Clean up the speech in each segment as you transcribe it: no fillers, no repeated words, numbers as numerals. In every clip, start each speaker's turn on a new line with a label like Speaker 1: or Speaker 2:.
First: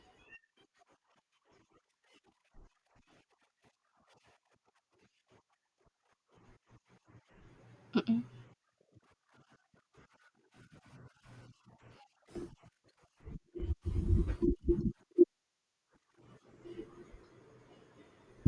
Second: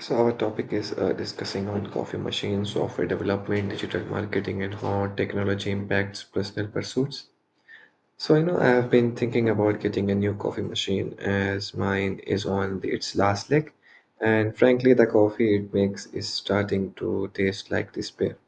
Speaker 1: So our topic is discussing on coffee machines, software development, digital marketing, and how technology impacts personal pursuits. So I know I have been thinking about getting a new coffee machine as mine is on its last leg, and frankly, the coffee it makes is starting to taste like despair.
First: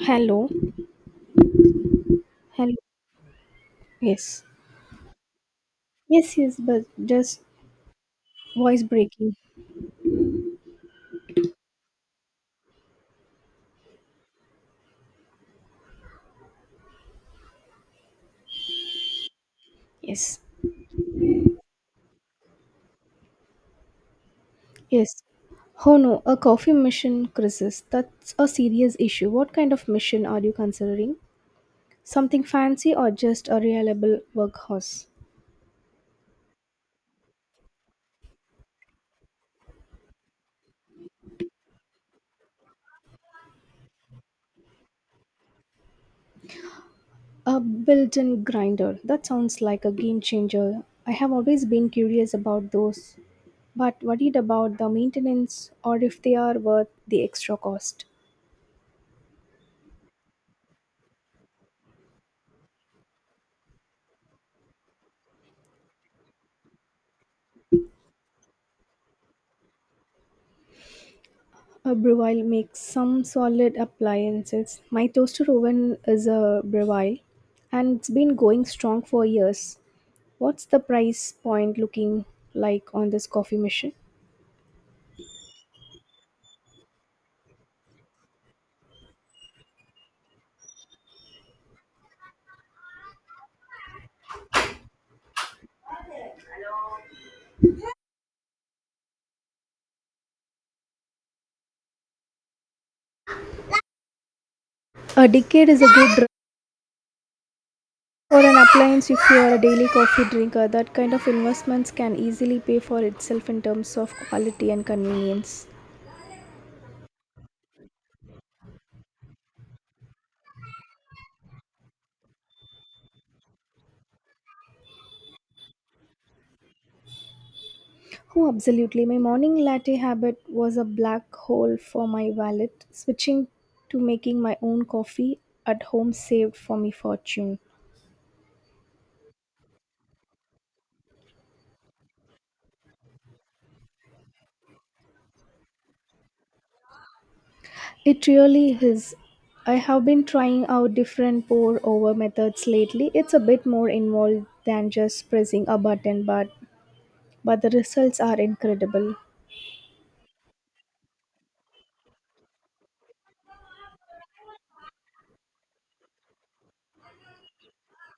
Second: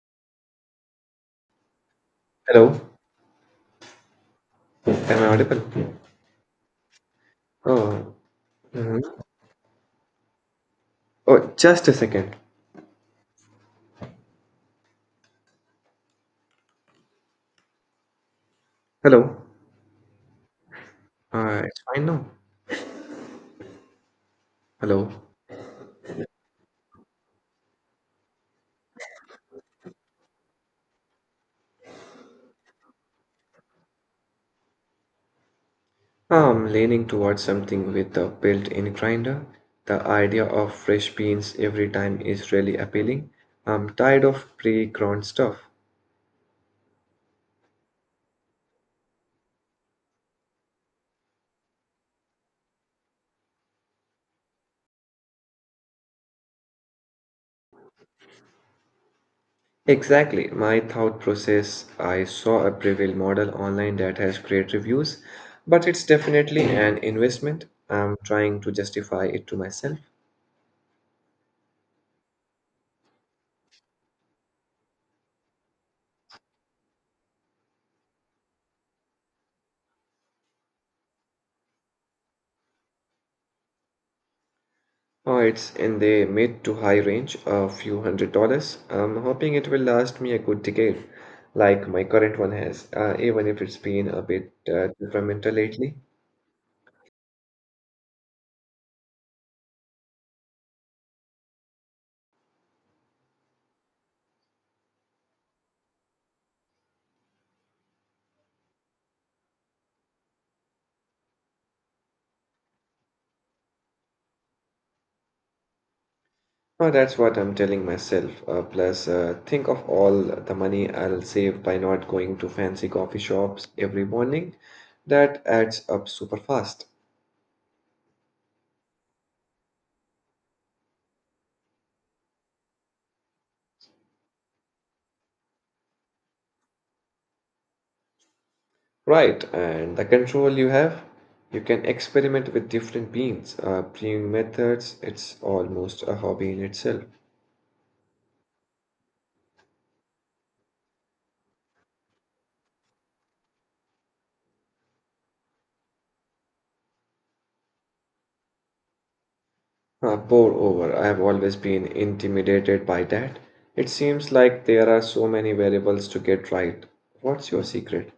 Speaker 2: Hello. Hello.
Speaker 1: Hello,
Speaker 2: Yes.
Speaker 1: am I audible?
Speaker 2: Yes, yes, but just
Speaker 1: Oh,
Speaker 2: voice
Speaker 1: mhm.
Speaker 2: breaking.
Speaker 1: Oh, just a second. Hello,
Speaker 2: Yes.
Speaker 1: it's fine now. Hello.
Speaker 2: Yes. Oh no, a coffee mission crisis. That's a serious issue. What kind of mission are you considering? Something fancy or just a reliable workhorse?
Speaker 1: I'm leaning towards something with a built-in grinder. The idea of fresh beans every time is really appealing. I'm tired of pre-ground stuff.
Speaker 2: A built in grinder. That sounds like a game changer. I have always been curious about those, but worried about the maintenance or if they are worth the extra cost.
Speaker 1: Exactly, my thought process. I saw a Prevail model online that has great reviews, but it's definitely an investment. I'm trying to justify it to myself.
Speaker 2: A Breville makes some solid appliances. My toaster oven is a Breville and it's been going strong for years. What's the price point looking like on this coffee machine?
Speaker 1: Oh, it's in the mid to high range, a few $100s. I'm hoping it will last me a good decade, like my current one has, even if it's been a bit temperamental lately.
Speaker 2: A decade is a good for an appliance if you are a daily coffee drinker. That kind of investments can easily pay for itself in terms of quality and convenience.
Speaker 1: Oh, that's what I'm telling myself. Plus, think of all the money I'll save by not going to fancy coffee shops every morning. That adds up super fast.
Speaker 2: Oh, absolutely. My morning latte habit was a black hole for my wallet. Switching to making my own coffee at home saved for me fortune.
Speaker 1: Right, and the control you have, you can experiment with different beans, brewing methods. It's almost a hobby in itself.
Speaker 2: It really is. I have been trying out different pour over methods lately. It's a bit more involved than just pressing a button, but the results are incredible.
Speaker 1: Ah, pour over. I have always been intimidated by that. It seems like there are so many variables to get right. What's your secret?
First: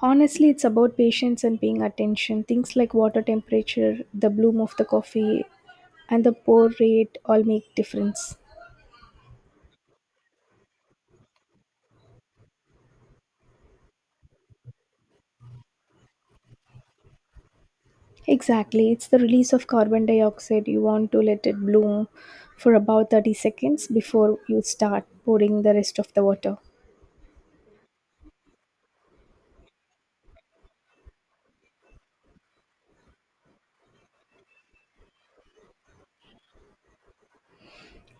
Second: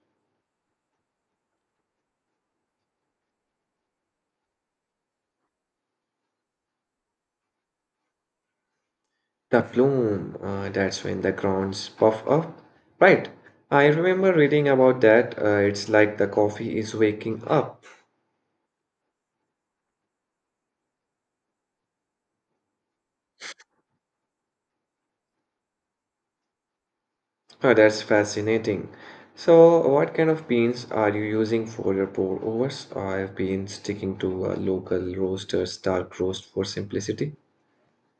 Speaker 2: Honestly, it's about patience and paying attention. Things like water temperature, the bloom of the coffee, and the pour rate all make difference.
Speaker 1: The plume. That's when the grounds puff up. Right. I remember reading about that. It's like the coffee is waking up.
Speaker 2: Exactly, it's the release of carbon dioxide. You want to let it bloom for about 30 seconds before you start pouring the rest of the water.
Speaker 1: Oh, that's fascinating. So, what kind of beans are you using for your pour overs? I've been sticking to a local roaster's dark roast for simplicity.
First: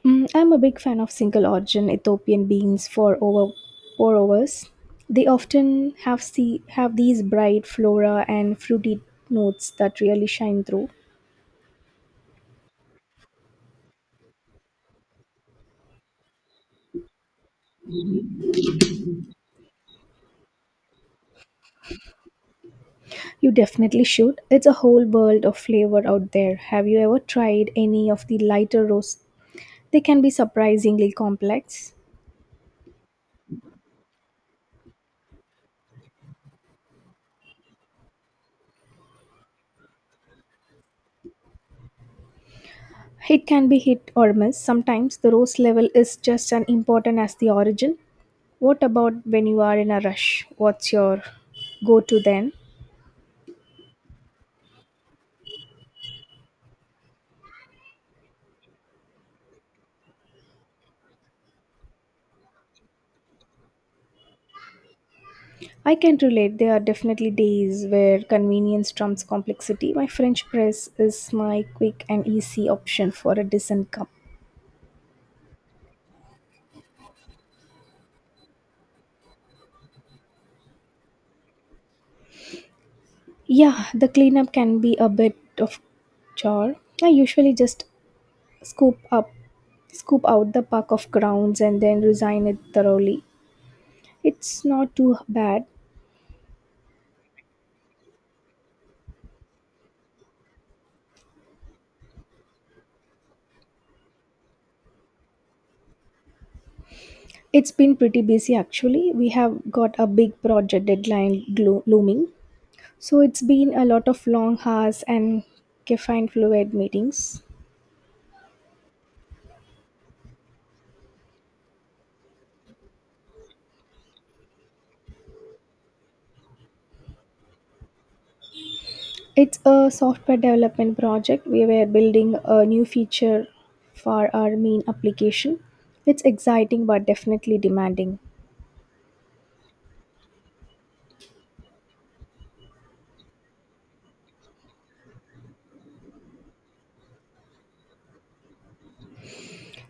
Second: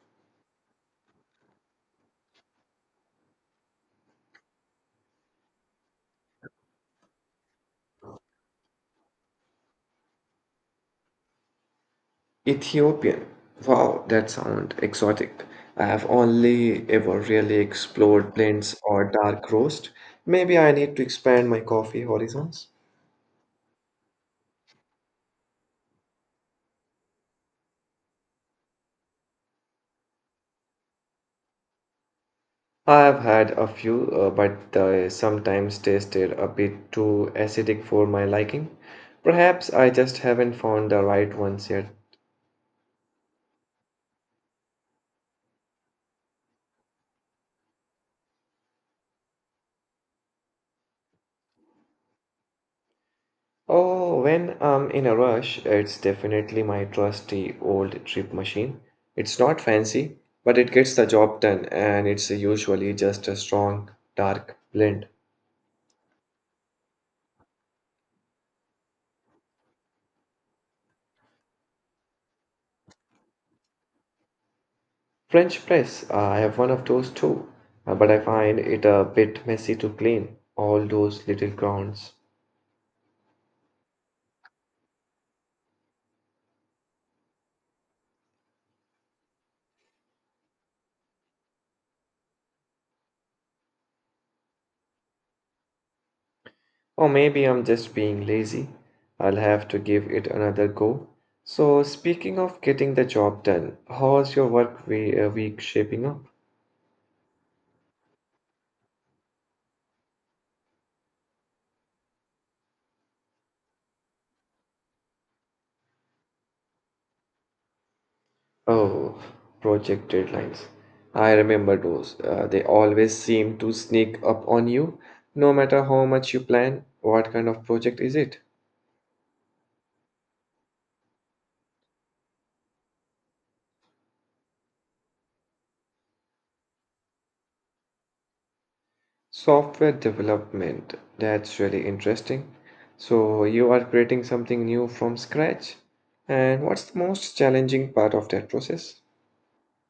Speaker 2: I'm a big fan of single origin Ethiopian beans for over pour overs. They often have these bright flora and fruity notes that really shine through.
Speaker 1: Ethiopian. Wow, that sounds exotic. I have only ever really explored blends or dark roast. Maybe I need to expand my coffee horizons.
Speaker 2: You definitely should. It's a whole world of flavor out there. Have you ever tried any of the lighter roasts? They can be surprisingly complex.
Speaker 1: I have had a few, but they sometimes tasted a bit too acidic for my liking. Perhaps I just haven't found the right ones yet.
Speaker 2: It can be hit or miss. Sometimes the rose level is just as important as the origin. What about when you are in a rush? What's your go to then?
Speaker 1: Oh, when I'm in a rush, it's definitely my trusty old trip machine. It's not fancy, but it gets the job done, and it's usually just a strong, dark blend.
Speaker 2: I can relate. There are definitely days where convenience trumps complexity. My French press is my quick and easy option for a decent cup.
Speaker 1: French press, I have one of those too, but I find it a bit messy to clean, all those little grounds.
Speaker 2: Yeah, the cleanup can be a bit of chore. I usually just scoop up scoop out the puck of grounds and then resign it thoroughly. It's not too bad.
Speaker 1: Or maybe I'm just being lazy. I'll have to give it another go. So, speaking of getting the job done, how's your week shaping up?
Speaker 2: It's been pretty busy actually. We have got a big project deadline looming. So it's been a lot of long hours and caffeine fluid meetings.
Speaker 1: Oh, project deadlines. I remember those. They always seem to sneak up on you, no matter how much you plan. What kind of project is it?
Speaker 2: It's a software development project. We were building a new feature for our main application. It's exciting but definitely demanding.
Speaker 1: Software development. That's really interesting. So, you are creating something new from scratch. And what's the most challenging part of that process?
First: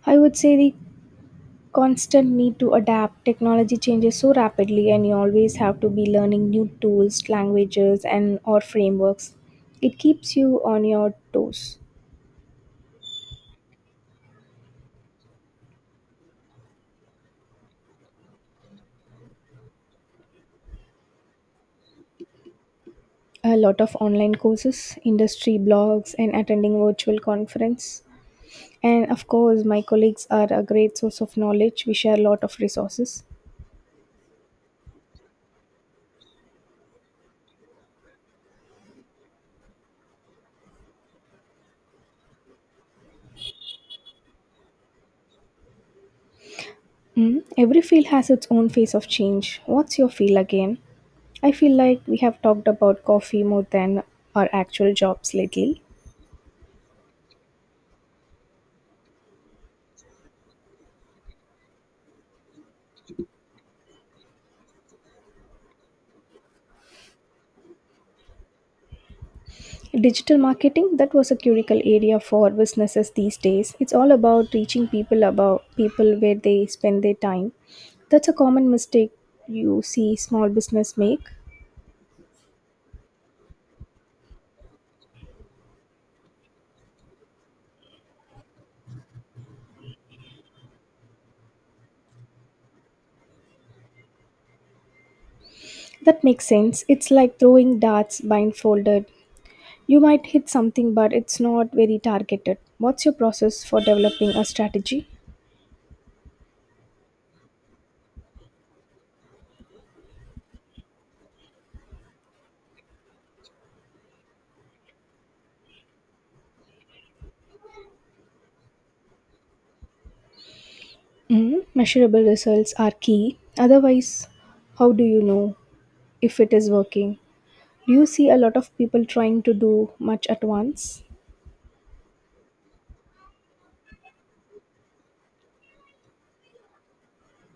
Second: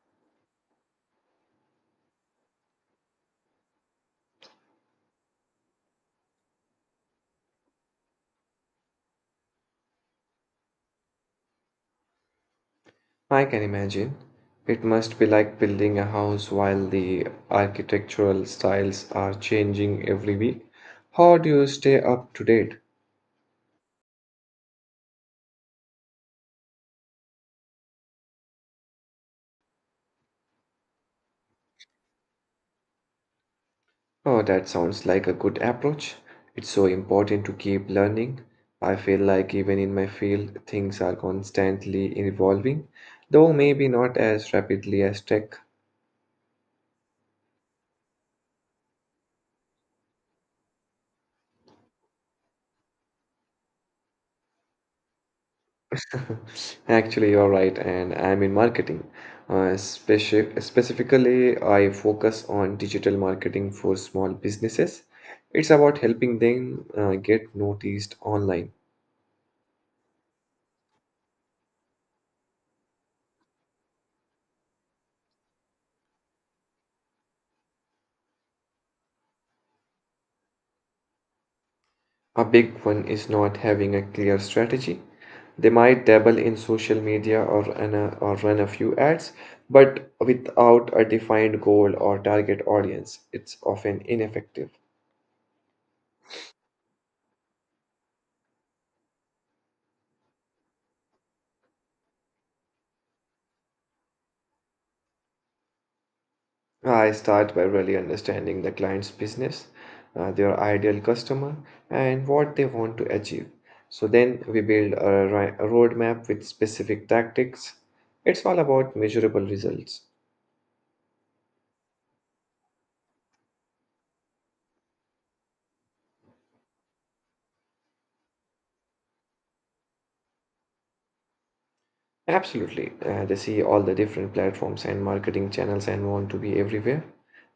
Speaker 2: I would say the constant need to adapt. Technology changes so rapidly and you always have to be learning new tools, languages and or frameworks. It keeps you on your toes.
Speaker 1: I can imagine. It must be like building a house while the architectural styles are changing every week. How do you stay up to date?
Speaker 2: A lot of online courses, industry blogs and attending virtual conference, and of course my colleagues are a great source of knowledge. We share a lot of resources.
Speaker 1: Oh, that sounds like a good approach. It's so important to keep learning. I feel like even in my field, things are constantly evolving, though maybe not as rapidly as tech.
Speaker 2: Every field has its own phase of change. What's your feel again? I feel like we have talked about coffee more than our actual jobs lately.
Speaker 1: Actually, you're right, and I'm in marketing. Specifically, I focus on digital marketing for small businesses. It's about helping them get noticed online.
Speaker 2: Digital marketing, that was a critical area for businesses these days. It's all about reaching people about people where they spend their time. That's a common mistake you see small business make.
Speaker 1: A big one is not having a clear strategy. They might dabble in social media or run a few ads, but without a defined goal or target audience, it's often ineffective.
Speaker 2: That makes sense. It's like throwing darts blindfolded. You might hit something but it's not very targeted. What's your process for developing a strategy?
Speaker 1: I start by really understanding the client's business, their ideal customer, and what they want to achieve. So then we build a roadmap with specific tactics. It's all about measurable results.
Speaker 2: Measurable results are key. Otherwise, how do you know if it is working? Do you see a lot of people trying to do much at once?
Speaker 1: Absolutely. They see all the different platforms and marketing channels and want to be everywhere.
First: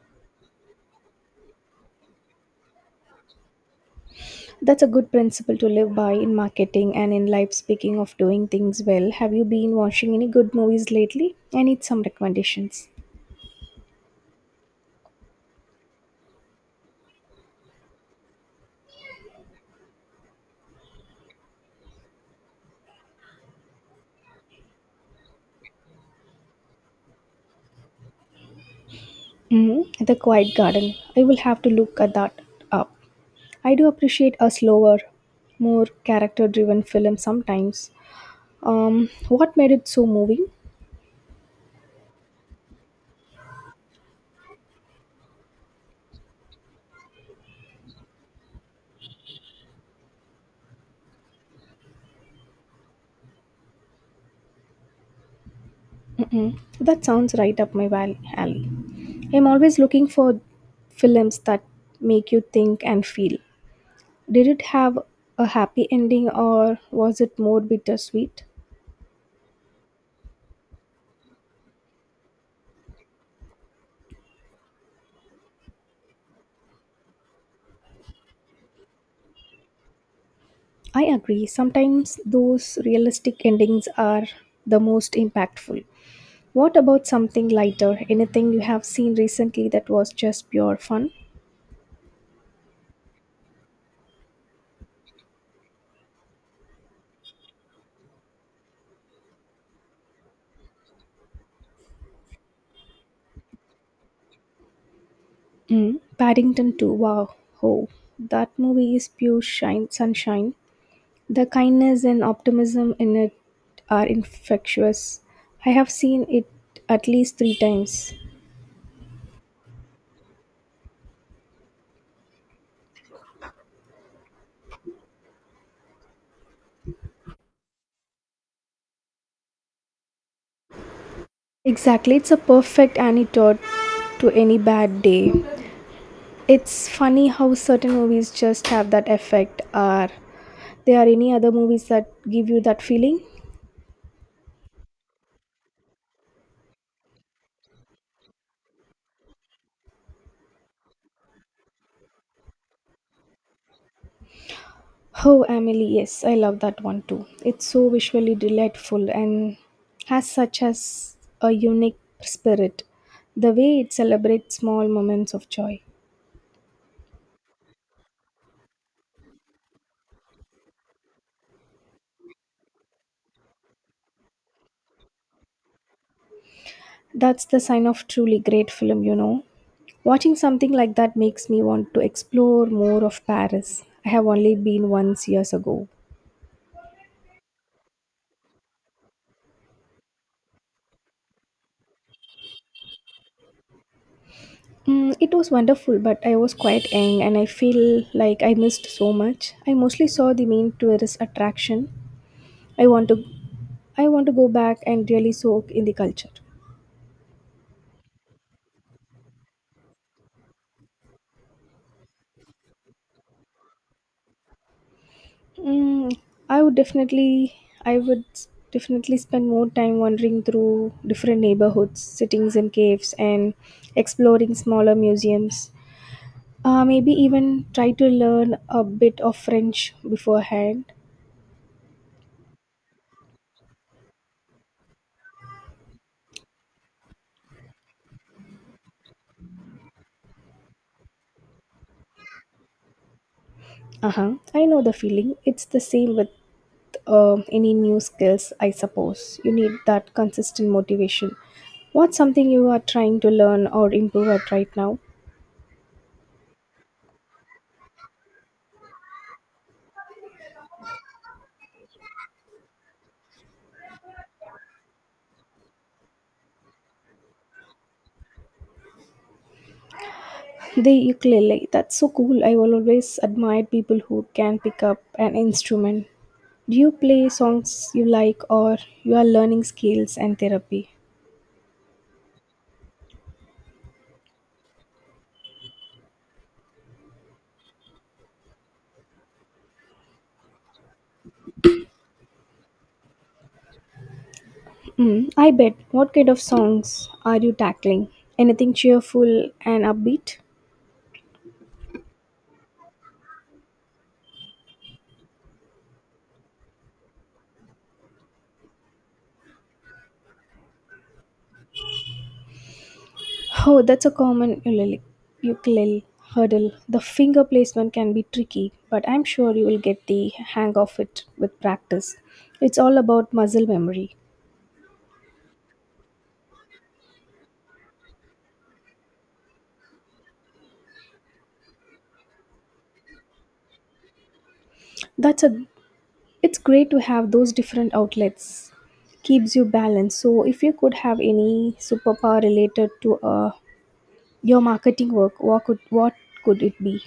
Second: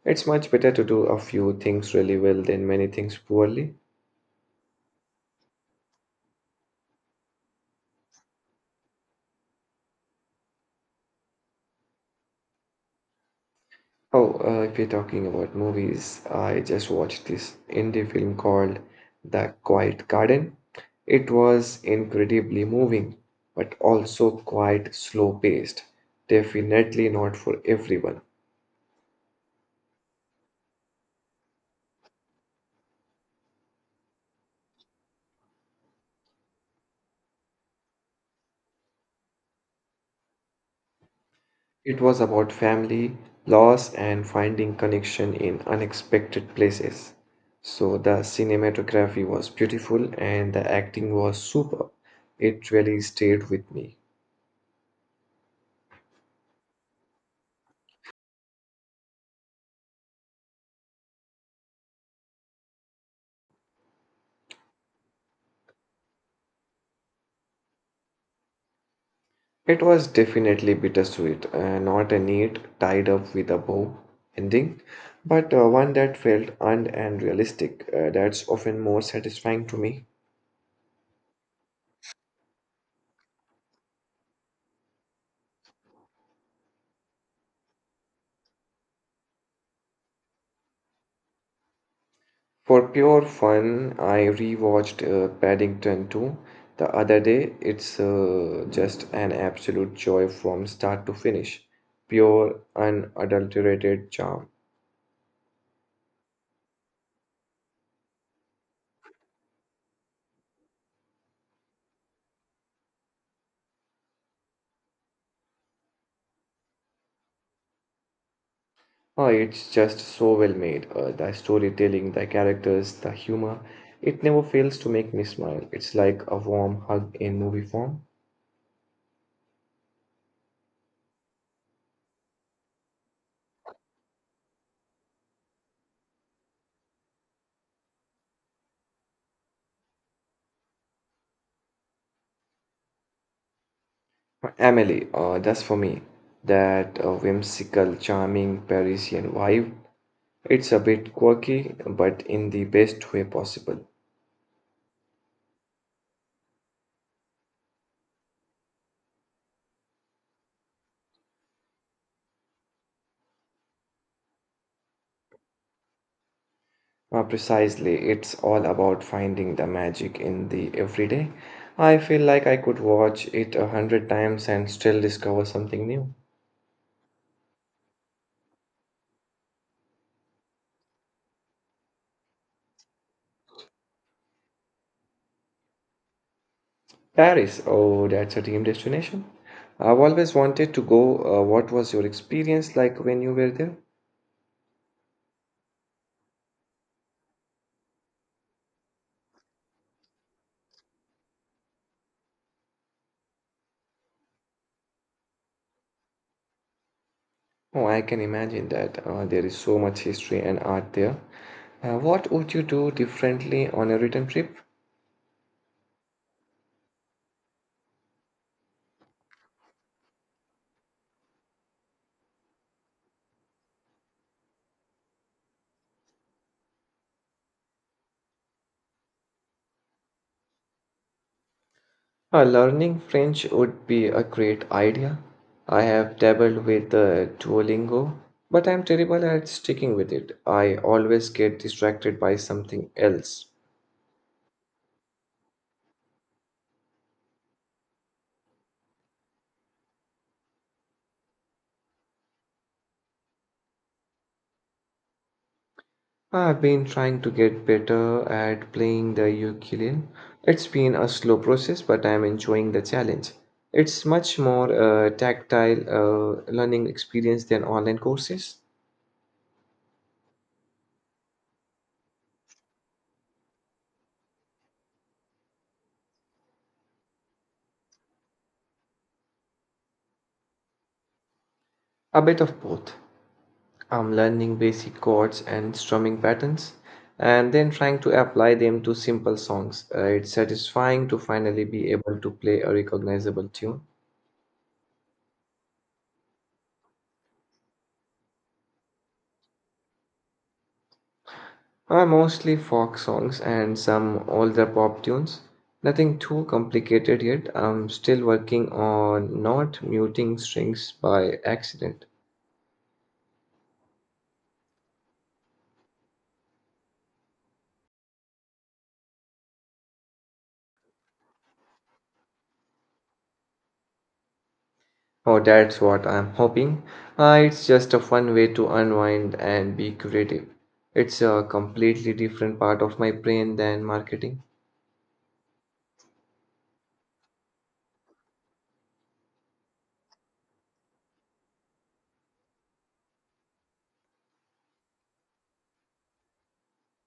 Speaker 1: It's much better to do a few things really well than many things poorly.
Speaker 2: That's a good principle to live by in marketing and in life. Speaking of doing things well, have you been watching any good movies lately? I need some recommendations.
Speaker 1: Oh, if you're talking about movies, I just watched this indie film called The Quiet Garden. It was incredibly moving, but also quite slow paced. Definitely not for everyone.
Speaker 2: The Quiet Garden. I will have to look at that up. I do appreciate a slower, more character driven film sometimes. What made it so moving?
Speaker 1: It was about family, loss, and finding connection in unexpected places. So the cinematography was beautiful and the acting was superb. It really stayed with me.
Speaker 2: Mm-mm. That sounds right up my alley. I'm always looking for films that make you think and feel. Did it have a happy ending or was it more bittersweet?
Speaker 1: It was definitely bittersweet, not a neat, tied up with a bow ending, but one that felt earned and realistic. That's often more satisfying to me.
Speaker 2: I agree. Sometimes those realistic endings are the most impactful. What about something lighter? Anything you have seen recently that was just pure fun?
Speaker 1: For pure fun, I rewatched Paddington 2 the other day. It's just an absolute joy from start to finish. Pure, unadulterated charm.
Speaker 2: Mm. Paddington 2. Wow. Oh, that movie is pure sunshine. The kindness and optimism in it are infectious. I have seen it at least 3 times.
Speaker 1: Oh, it's just so well made. The storytelling, the characters, the humor. It never fails to make me smile. It's like a warm hug in movie form.
Speaker 2: Exactly, it's a perfect antidote to any bad day. It's funny how certain movies just have that effect. Are there any other movies that give you that feeling?
Speaker 1: Emily, that's for me. That whimsical, charming Parisian vibe. It's a bit quirky, but in the best way possible.
Speaker 2: Oh, Emily, yes, I love that one too. It's so visually delightful and has such as a unique spirit. The way it celebrates small moments of joy.
Speaker 1: Precisely, it's all about finding the magic in the everyday. I feel like I could watch it 100 times and still discover something new.
Speaker 2: That's the sign of truly great film, you know. Watching something like that makes me want to explore more of Paris. I have only been once years ago.
Speaker 1: Paris, oh, that's a dream destination. I've always wanted to go. What was your experience like when you were there?
Speaker 2: It was wonderful, but I was quite young and I feel like I missed so much. I mostly saw the main tourist attraction. I want to I want to go back and really soak in the culture.
Speaker 1: Oh, I can imagine that. There is so much history and art there. What would you do differently on a return trip?
Speaker 2: Mm, I would definitely, I would definitely spend more time wandering through different neighborhoods, sittings, in caves, and exploring smaller museums. Maybe even try to learn a bit of French beforehand.
Speaker 1: Learning French would be a great idea. I have dabbled with Duolingo, but I'm terrible at sticking with it. I always get distracted by something else.
Speaker 2: Uh huh. I know the feeling. It's the same with any new skills, I suppose. You need that consistent motivation. What's something you are trying to learn or improve at right now?
Speaker 1: I've been trying to get better at playing the ukulele. It's been a slow process, but I'm enjoying the challenge. It's much more tactile learning experience than online courses.
Speaker 2: The ukulele, that's so cool. I will always admire people who can pick up an instrument. Do you play songs you like or you are learning skills and therapy?
Speaker 1: A bit of both. I'm learning basic chords and strumming patterns and then trying to apply them to simple songs. It's satisfying to finally be able to play a recognizable tune.
Speaker 2: I bet. What kind of songs are you tackling? Anything cheerful and upbeat?
Speaker 1: Mostly folk songs and some older pop tunes. Nothing too complicated yet. I'm still working on not muting strings by accident.
Speaker 2: Oh, that's a common ukulele hurdle. The finger placement can be tricky, but I'm sure you will get the hang of it with practice. It's all about muscle memory.
Speaker 1: Oh, that's what I'm hoping. It's just a fun way to unwind and be creative. It's a completely different part of my brain than marketing.
Speaker 2: That's a It's great to have those different outlets. Keeps you balanced. So if you could have any superpower related to your marketing work, what could it be?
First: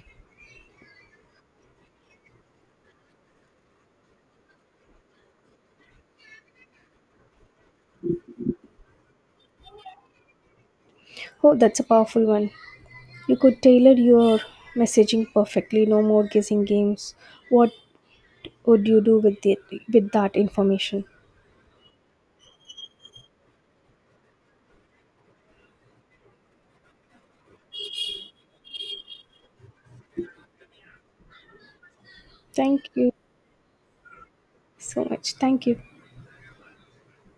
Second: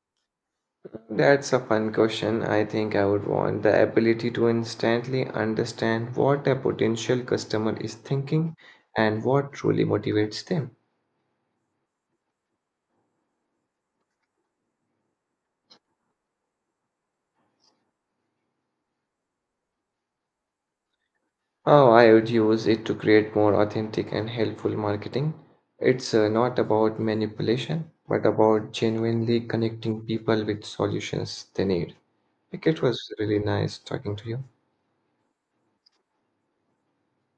Speaker 1: That's a fun question. I think I would want the ability to instantly understand what a potential customer is thinking and what truly motivates them.
Speaker 2: Oh, that's a powerful one. You could tailor your messaging perfectly. No more guessing games. What would you do with it with that information?
Speaker 1: Oh, I would use it to create more authentic and helpful marketing. It's not about manipulation, but about genuinely connecting people with solutions they need. Like, it
Speaker 2: Thank you
Speaker 1: was really nice talking to you.
Speaker 2: so much. Thank you.